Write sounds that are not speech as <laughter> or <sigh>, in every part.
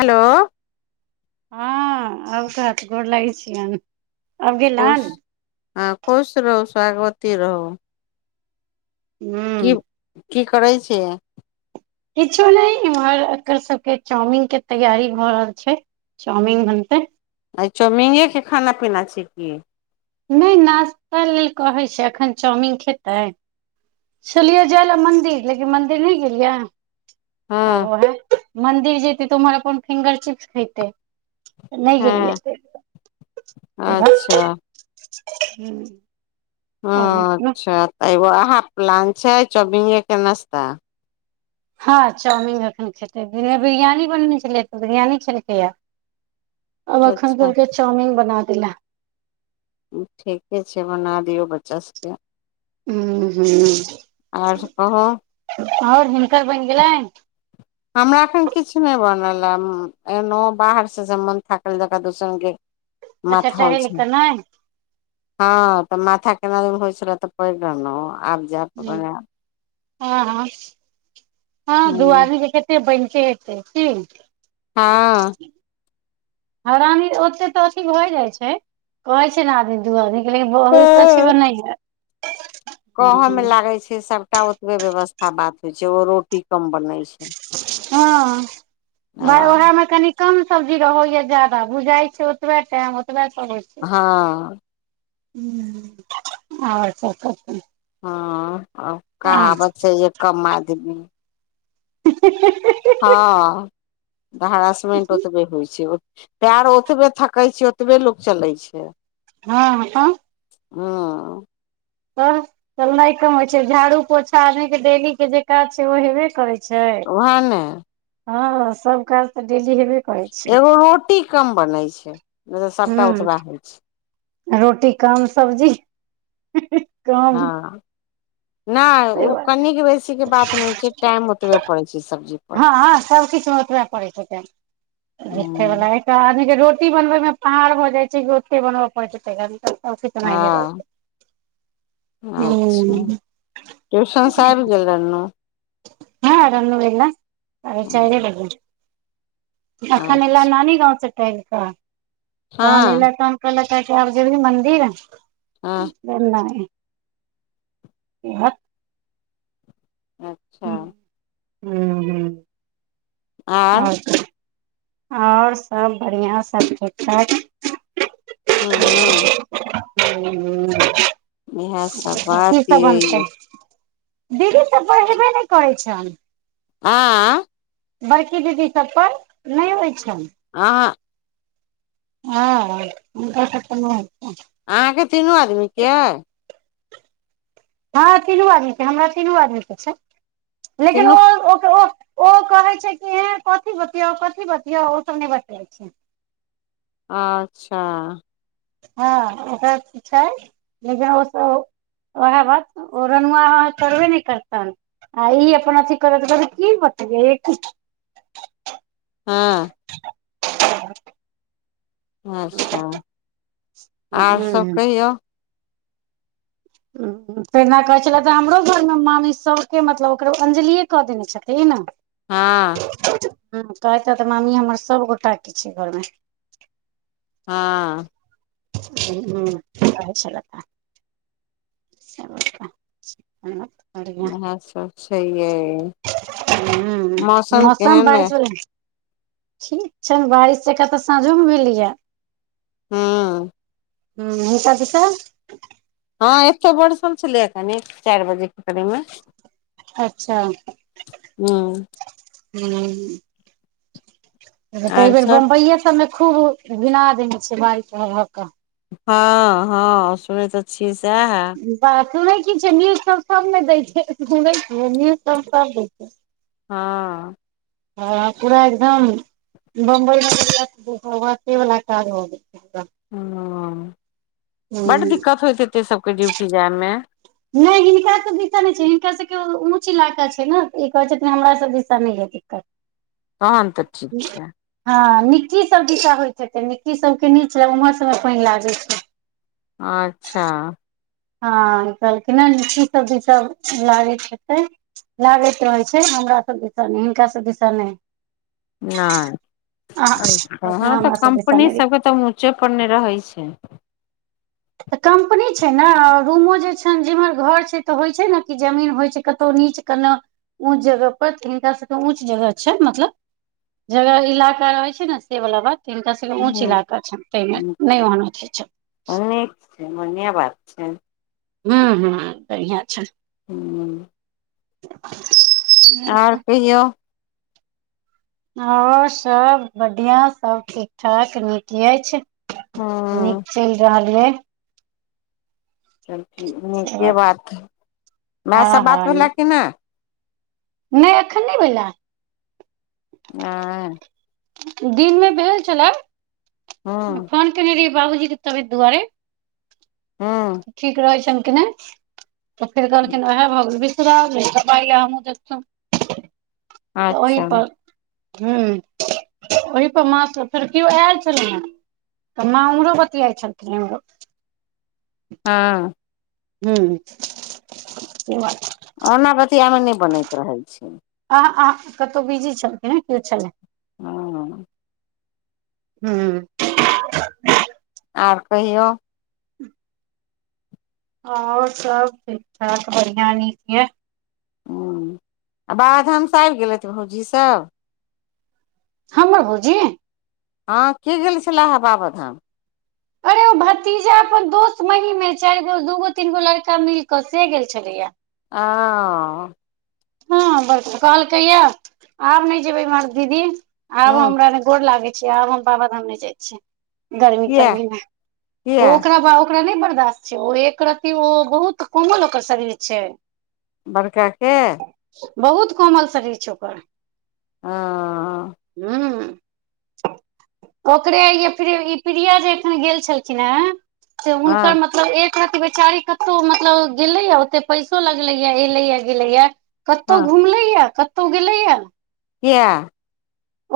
Hello हँ आब कहौथ गोर लागै छियनि आब खुश गेलनि हँ खुश रहू सुहागवति रहू हूँ की की करै छियै किछो नइ इम्हर एकर सबके चाउमिन के तैयारी भऽ रहल छै चाउमीन बनतै आइ चाउमीने के खाना पीना छै की नहि नाश्ता लेल कहैत छै अखन चाउमिन खेतै छेलीए जाइ लऽ मंदिर लेकिन मंदिर नहि गेलियै आ हँ ओहे मन्दिर जइतै तऽ ओम्हर अपन फिंगर चिप्स खैतै नहि गेलियै हँ अच्छा हम्म अच्छा तऽ एगो अहा प्लान छै चाउमीने के नास्ता हाँ चाउमिन एखन खेतै दिनमे बिरियानी बनेने छलियै तऽ बिरियानी खेलकैये आब एखन अच्छा कहलकै चाउमिन बना दैले ठीके छै बना दियौ बच्चा सब उंहूँ आर कहू आओर हिनकर बनि गेलैन हमरा एखन किछु नहि बनल ए एलौं हें बाहर से जे मन थाकल जकाँ दोसरे रंग के <inaudible> माथा होइ टहलि छै कऽ नहि हँ तऽ माथा केना दिन होइ छेलैये तऽ पड़ि रहलौं आब जायब तऽ हूम्म बनायब हँ हँ हँ दु हूँ आदमी के केत त्ते बनिते हेतै की हाँ हरानी ओते तऽ अथी भए जाइ छै कहै छै ने आदमी दू आदमी लेकिन ब होइ तऽ छै हँ एनाहिये कहऽ मे लागैत छै सभटा ओतबे व्यवस्था बात होइत छै ओ रोटी कम बनैत छै हँ भाय ह ओएह मे कनि कम सब्जी रहै या ज्यादा बुझाय छै ओतबे टाइम ओतबे समय हाँ ह और सब कहिओ हाँ कहावत छै ये कम आदमी <unintelligible> हाँ हरासमेंट ओतबे होइ छै पैर ओतबे थकै छै ओतबे लोक चलै छै हाँ तब हाँ तऽ चल नहि कमइ छै झाड़ू पोछा आदमी के डेली के जे काज छै ओ हेबे करै छै छै उएह ने हँ सब काज तऽ डेली हेबे करै छै एगो रोटी कम बनै छै तऽ सबटा हूं ओतबा होइ छै रोटी कम सब्जी कम हँ नहि से ओ बात कनिक बेसी के बात नहि छै टाइम ओतबे पड़ै छै सब्जी पर हाँ सब किछु मे ओतबे पड़ै छथिन मठे वला ह एक आद रोटी बनबय मे पहाड़ भऽ जाइ छै रते बनबय पड़ै छै तन तऽ सब किछ ओताहिये हँ रहे छै अच्छा हूं ट्यूशन स आबि गेलै रेनु हँ रेनु ऐलो सारे चाइरे हँ बजे अखन एलौ नानी गाँंव से टहल कऽ तहन हँ एले तहन कहलक कहै आब जेबही मंन्दिर हाँ नइ हँ हू ह आर और और सभ बढ़िआँ सभ ठीक ठाक हँ हूँ हूँ इएह सब बात की सब बनतै यै दीदी सब बढ़बे नहि करै छ आँ बड़की दीदी सब पर नहि होइ छै आ हँ ओकर सबके नै होय छै अहाँके तीनू आदमी के हँ तीनू आदमी के हमरा तीनू आदमी के छै लेकिन तीनू ओ ओ ओ ओ कहे छै कि ए कथी बतियौ कथी बतियौ ओ सब नहि बते छै अच्छा हँ ओ छै लिन ओ सब वएह बात ओ रनुआ करबे ने करतनि आ ई अपना अथि करत कर कि बतबै हँ अच्छा आर सब हूँ कहियौ <unintelligible> फेरना कहै छले तऽ हमरो घरमे मामी सभके मतलब ओकरो अं्जलिए कऽ देने छथिन ने हँ ह कहैते तऽ मामी हमर सभगोटाके छै घरमे हँ हूँ कहै छलैथ है <unintelligible> इएह सब छै यै हूँ मौसम केहन अइ बारिश वला ठीक छैन बारिश जेका तऽ साँझो मे भेलियह हँ ह ओझा जी सब हँ एतो बड़सल छलै कनी चारि बजे के करीबमे अच्छा हूँ त हूँ एहि आर बेर सब बम्बइए सबमे खूब घिना देने छै बारिश के हँ हँ सुनै तऽ छियै सएह ब सुनै क न्यूज सब सब ने दै छै सु न्यूज सब सब छै हँ हँ पूरा एकदम बम्बई <unintelligible> ह बड दिक्कत होयत हैते सबके ड्यूटी जाय मे नहि हिनकाँ दिशा नहि छै हिनका सभके ऊँच इलाका छै ने ई कहैत छथिन हमरा सभ दिसा नहि यऽ दिक्कत तहन त हँ निक्की सब जसा होइत छै त निक्की सबके नीच ल उम्हर सबमे पानि लागैत छै अच्छा हँ ई कहलखिन ली सब भी सब लागैत हेतै लागैत रहै छै हमरा सब दस नहि हिनका सब दस नहि नहि अच्छा हँ तऽ हमरा सब दिशा कम्पनी नहि सबके तऽ उचो पर नहि रहै छै तऽ कम्पनी छै ने रूमो जे छै न जेमहर घर छै तऽ होइ छै ने कि जमीन होइ छै कतहु नीच कोनो ऊँच जगह पर त हिनका सबके ऊँच जगह छै मतलब जगह इलाका रहे छै ने से वाला बात त हिनका सबके ऊंच हँ इलाका छ ते मे नहि ओहन होय छै नीक छै बढ़िया बात छै हू हूँ बढ़िआ छै हूँ <inaudible> कहिऔ ह सब बढ़िआँ सब ठीक ठाक नीक अछि हँ नीक चलि रहल यै चल नीके बात हइ माय हँ से बात भेलै कि नइ नइ एखन नइ भेला नइ दिन मे भेल छलए हँ फोन केने रहिैअइ बाबूजी के तबियत दुआरे हँ ठीक रहै छनि कि नइ तऽ फेर कहलखिन उएह भऽ गेल <unintelligible> तऽ अच्छा ओहीपर हूं ओहीपर मां से फेडर केओ आयल छलै हेँ तऽ माँ उम्हरो बतियाइ छलखिन उरो हां ह्म से बात ओना बतिआयमे नइ बनैत रहै छै अह अह कतहु बिजी छलखिन ह केओ छलै ओ हूं आर कहियौ <inaudible> और सब ठीक ठाक बढ़िया नीके हँ आ बाबाधाम से आबि गेलथि भौजी सब हमर भौजी हँ के गेल छलाह बाबाधाम अरे भट भतीजा अपन दोस्त महीमे चारि गो दूगो तीन गो लड़का मिल क से गेल छलैया आ -ओ हँ ब कहलकैया आब नइ जेबै इम्हर दीदी आब हँ हमरा गोर लागे छै आब हम बाबाधाम नइ जाइ छियै गर्मी किया तरमी मे किया ओ ओकरा बाब ओकरा नइ बर्दाश्त छै ओ एक रत्ति ओ बहुत कोमल ओकर शरीर छै बड़काके बहुत कोमल शरीर छै ओकर हंअ हूं ओकरे य ई प्रिया जे एखन गेल छलखिन हें से हुनकर मतलब मतलब एक रत्ति बेचारी कतौ मतलब गेलैआ ओते पैसो लगलै या एलैए गेलैया कतहु हँ घुमलैआ कतहु गेलैया किआ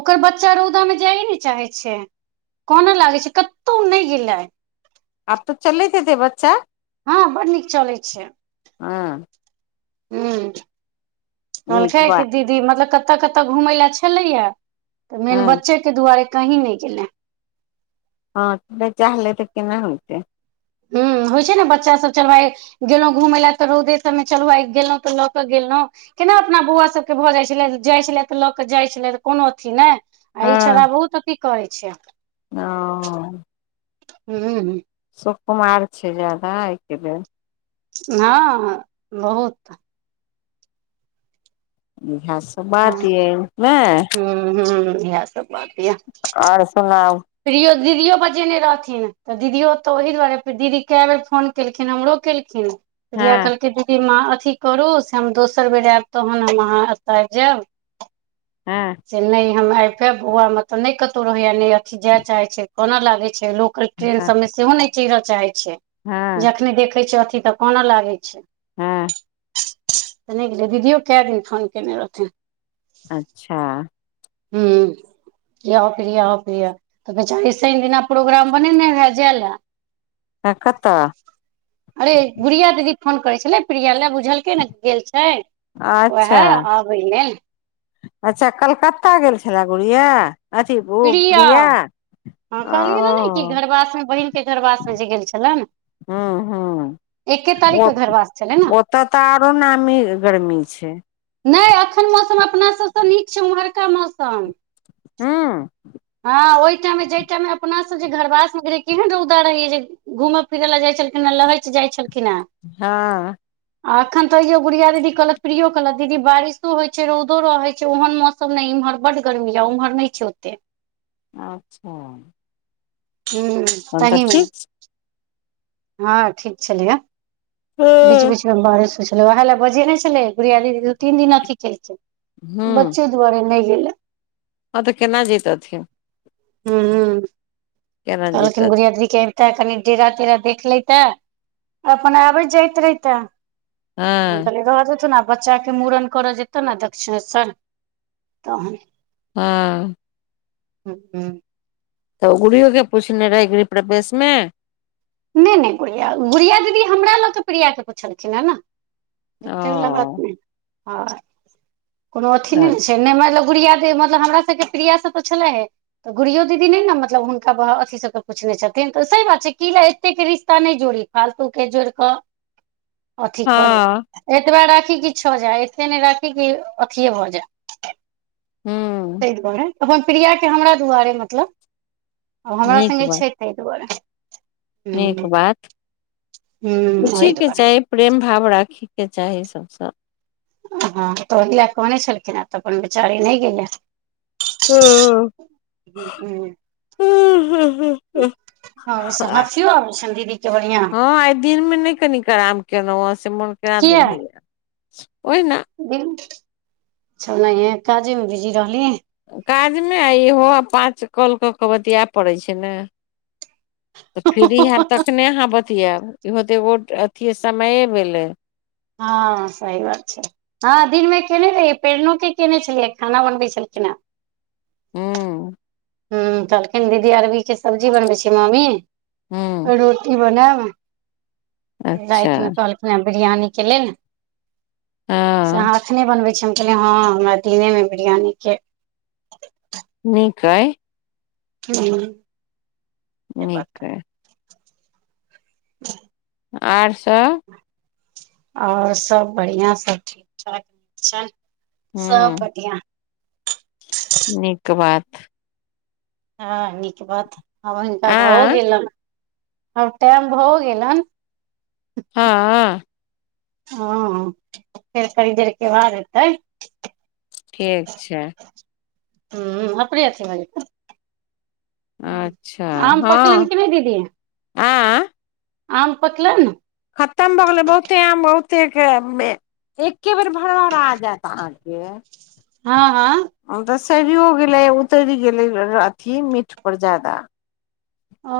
ओकर बच्चा रौदा मे जाइए ने चाहे छै कानअ लागै छै कतहु नइ गेलै आब त चलैत हेतै बच्चा हँ बड नीक चलै छै हँ हूं नीक मलकाय के बात दीदी मतलब कत कतऽ घुमय ला छलैआ तऽ हँ मेन बच्चे के दुआरे कहीं नइ गेलै दि हँ त नइ चाहलै तऽ केना होइतै हूं होइ छै न बच्चा सब चलबाय गेलहुँ घूमय ला तऽ रौदे सबमे चलू आइ गेलहुं तऽ लऽ के गेलौं केना अपना बौआ सबके भऽ जाइ छला जाइ छलै तऽ लऽ कऽ जाइ छलै कोनो अथी नइ आ ई छोड़ा बहुत अथी करै छै हँ ओ हुँ सुकमार छै जादा एहिके लेल हँ बहुत इह सब बात यमे हुं हूं इहे सब बात या आओर सुनाउ प्रयो दीदियो बजेने रहथिन तऽ दीदियो तऽ ओहि दुआरे फेर दीदी कए बेर फोन केलखिन हमरो केलखिन जा हँ कहलकै दि अथी करू से हम दोसर बेर आयब तहन हम अहाँ एतऽ आब जायब हँ से नहि हम आबे बौआ मे तऽ नहि कतहु रहैया ने अथी जाय चाहे छै कोना लागे छै लोक ट्रेन हँ सब में सेहो नहि चहिर चाहे छै हँ जखने देखे छ अथी तऽ कानअ लागे छै हँ तऽ नइ गेलै दीदियो कए दिन फोन केने रहथिन अच्छा हुँ प्रिया आउ प्रिया तऽ बेचारी सैन दिना प्रोग्राम बनेने रहे जायल त कतअ अरे बुढ़िया दीदी फोन करे छले प्रिया ले बुझलके ने गेल छै ओएह अच्छा आबै ने अच्छा कलकत्ता गेल छलए गुड़िया अथी ओ प्रिया हँ कहलियै ने कि ओ घरबासमे बहिनक के घरवासमे जे गेल छलेन हँ हँ ओ घरवास छलै ने ओतऽ तऽ आरो नामी गर्मी छै नै अखन मौसम अपना सबसँ नीक छै ओम्हरका मौसम हँ हँ ओहि टाइम मे जहि टाइ मे अपना सब जे घरवास मे गेल केहन रौदा रहैय जे घूमय फिरय लए जाइत छलखिन हे लेै जाइत छलखिन हे हँ आ एखन तऽयो बुढ़िया दीदी कहलत प्रियो कहलत दीदी बारिशो होइ छै रौदो रहे छै ओहन मौ सब ने इम्हर बड गर्मी या उम्हर नहि छै ओते अच्छा ह तहन तऽ तहमे ठीक हँ ठीक छलिया छै बिच बिच मे बारिश होय छले ओहल बजे न छलै गुडिया दिदि दू तन दिन अथि केलके हूँ बच्चे दुआरे नहि गेलै हँ तऽ केना जयतथि हूँ केना कहलखिन जैतथिन गुड़िया दीदी के ते कनि डेरा तेरा देख ले ते अपन आबैत जाइत रहिते हम हँ कहलिये रहअ दैथुन आब बच्चा के मूड़न करऽ जेतौ ने दक्षिश्वर तहन हँ तखन तऽ गुरयो के पूछने रहे गृह प्रवेश में नहि नहि गुड़िया गुड़िया दीदी हमरा लगके प्रिया के पुछलखिन हे ने ओ तेल लगात नहि हँ कोनो अथी नहि छै नहि मतलब गुड़िया दे मतलब हमर सभके प्रियासभ स छलै हे तऽ गुरियो दीदी नहि ने मतलब हुनका अथी सभके पुछने छथिन तऽ सह बात छै की ल कतेक रिश्ता नहि जोड़ी फालतू के जोड़ कऽ अथी करे हँ एतबा राखी कि छ जाय एते नहि राखी कि अथिए भऽ जाय हूँ ताहि दुआरे अपन प्रियाक के हमरा दुआरे मतलब हमरा नीक सङ्गे बात छै ताहि दुआरे नीक हूँ बात पुछि ओहि के दुआरे छै प्रेम भाव राखैके चाही छैथ सब हँ तऽ ओहि लए कहने छलखिन हे तऽ अपन बेचारी नहि गेले हँ ह ह ह हू हू से हँ हाथियो आबै छनि दीदी के बढ़िआँ आइ दिन मे नहि कनि कराम केलहु से मन केना दुन होइयै ओहिना अच्छा ओनहि काजे मे बिजी रहली काजमे आ इहो आ पाँच कल कऽ कऽ बतियाए पड़ैत छै ने तऽ फ्री हयब तखने अहाँ ब अथी आब इहो ते वो अथ समये भेलै हँ सही बात छै हँ दिन मे केने रही प्रेरणोे केने छलियै खाना बनबे छलखिन हेँ हू ह कहलखिन दीदी अरबीके सब्जी बनबै छ हूँ मम्मी रोटी बनायब अच्छा रातिमे कहलखिन हे बिरयानी के लेल से हँ अहाँ एखने बनबै छी हम कहलियै हँ हमरा दिनेमे बिरियानी के नीक अइ हू नीक य। आर स आओर सब बढ़िआ सब ठीक ठाक छैय सब हूँ बढ़िआ। नीक बात। हँ नीक बात आब हुनका आ भऽ गेलन आब टाइम भऽ गेलन। हँ हँ फेर कनि देर के बद हेतै। ठीक छैय। हूं अपने अथीमें जेतय, अच्छा आम पछलनि हँ कि नै दीदी? आँ आम पकलनि खतम भऽ गेलै बहुते आम बहुते के एके बेर भड़ भरा जायत अहाँके। हँ हँ तऽ सड़ियो गेलै उतरि गेलै अथी मीठपर ज्यादा। ओ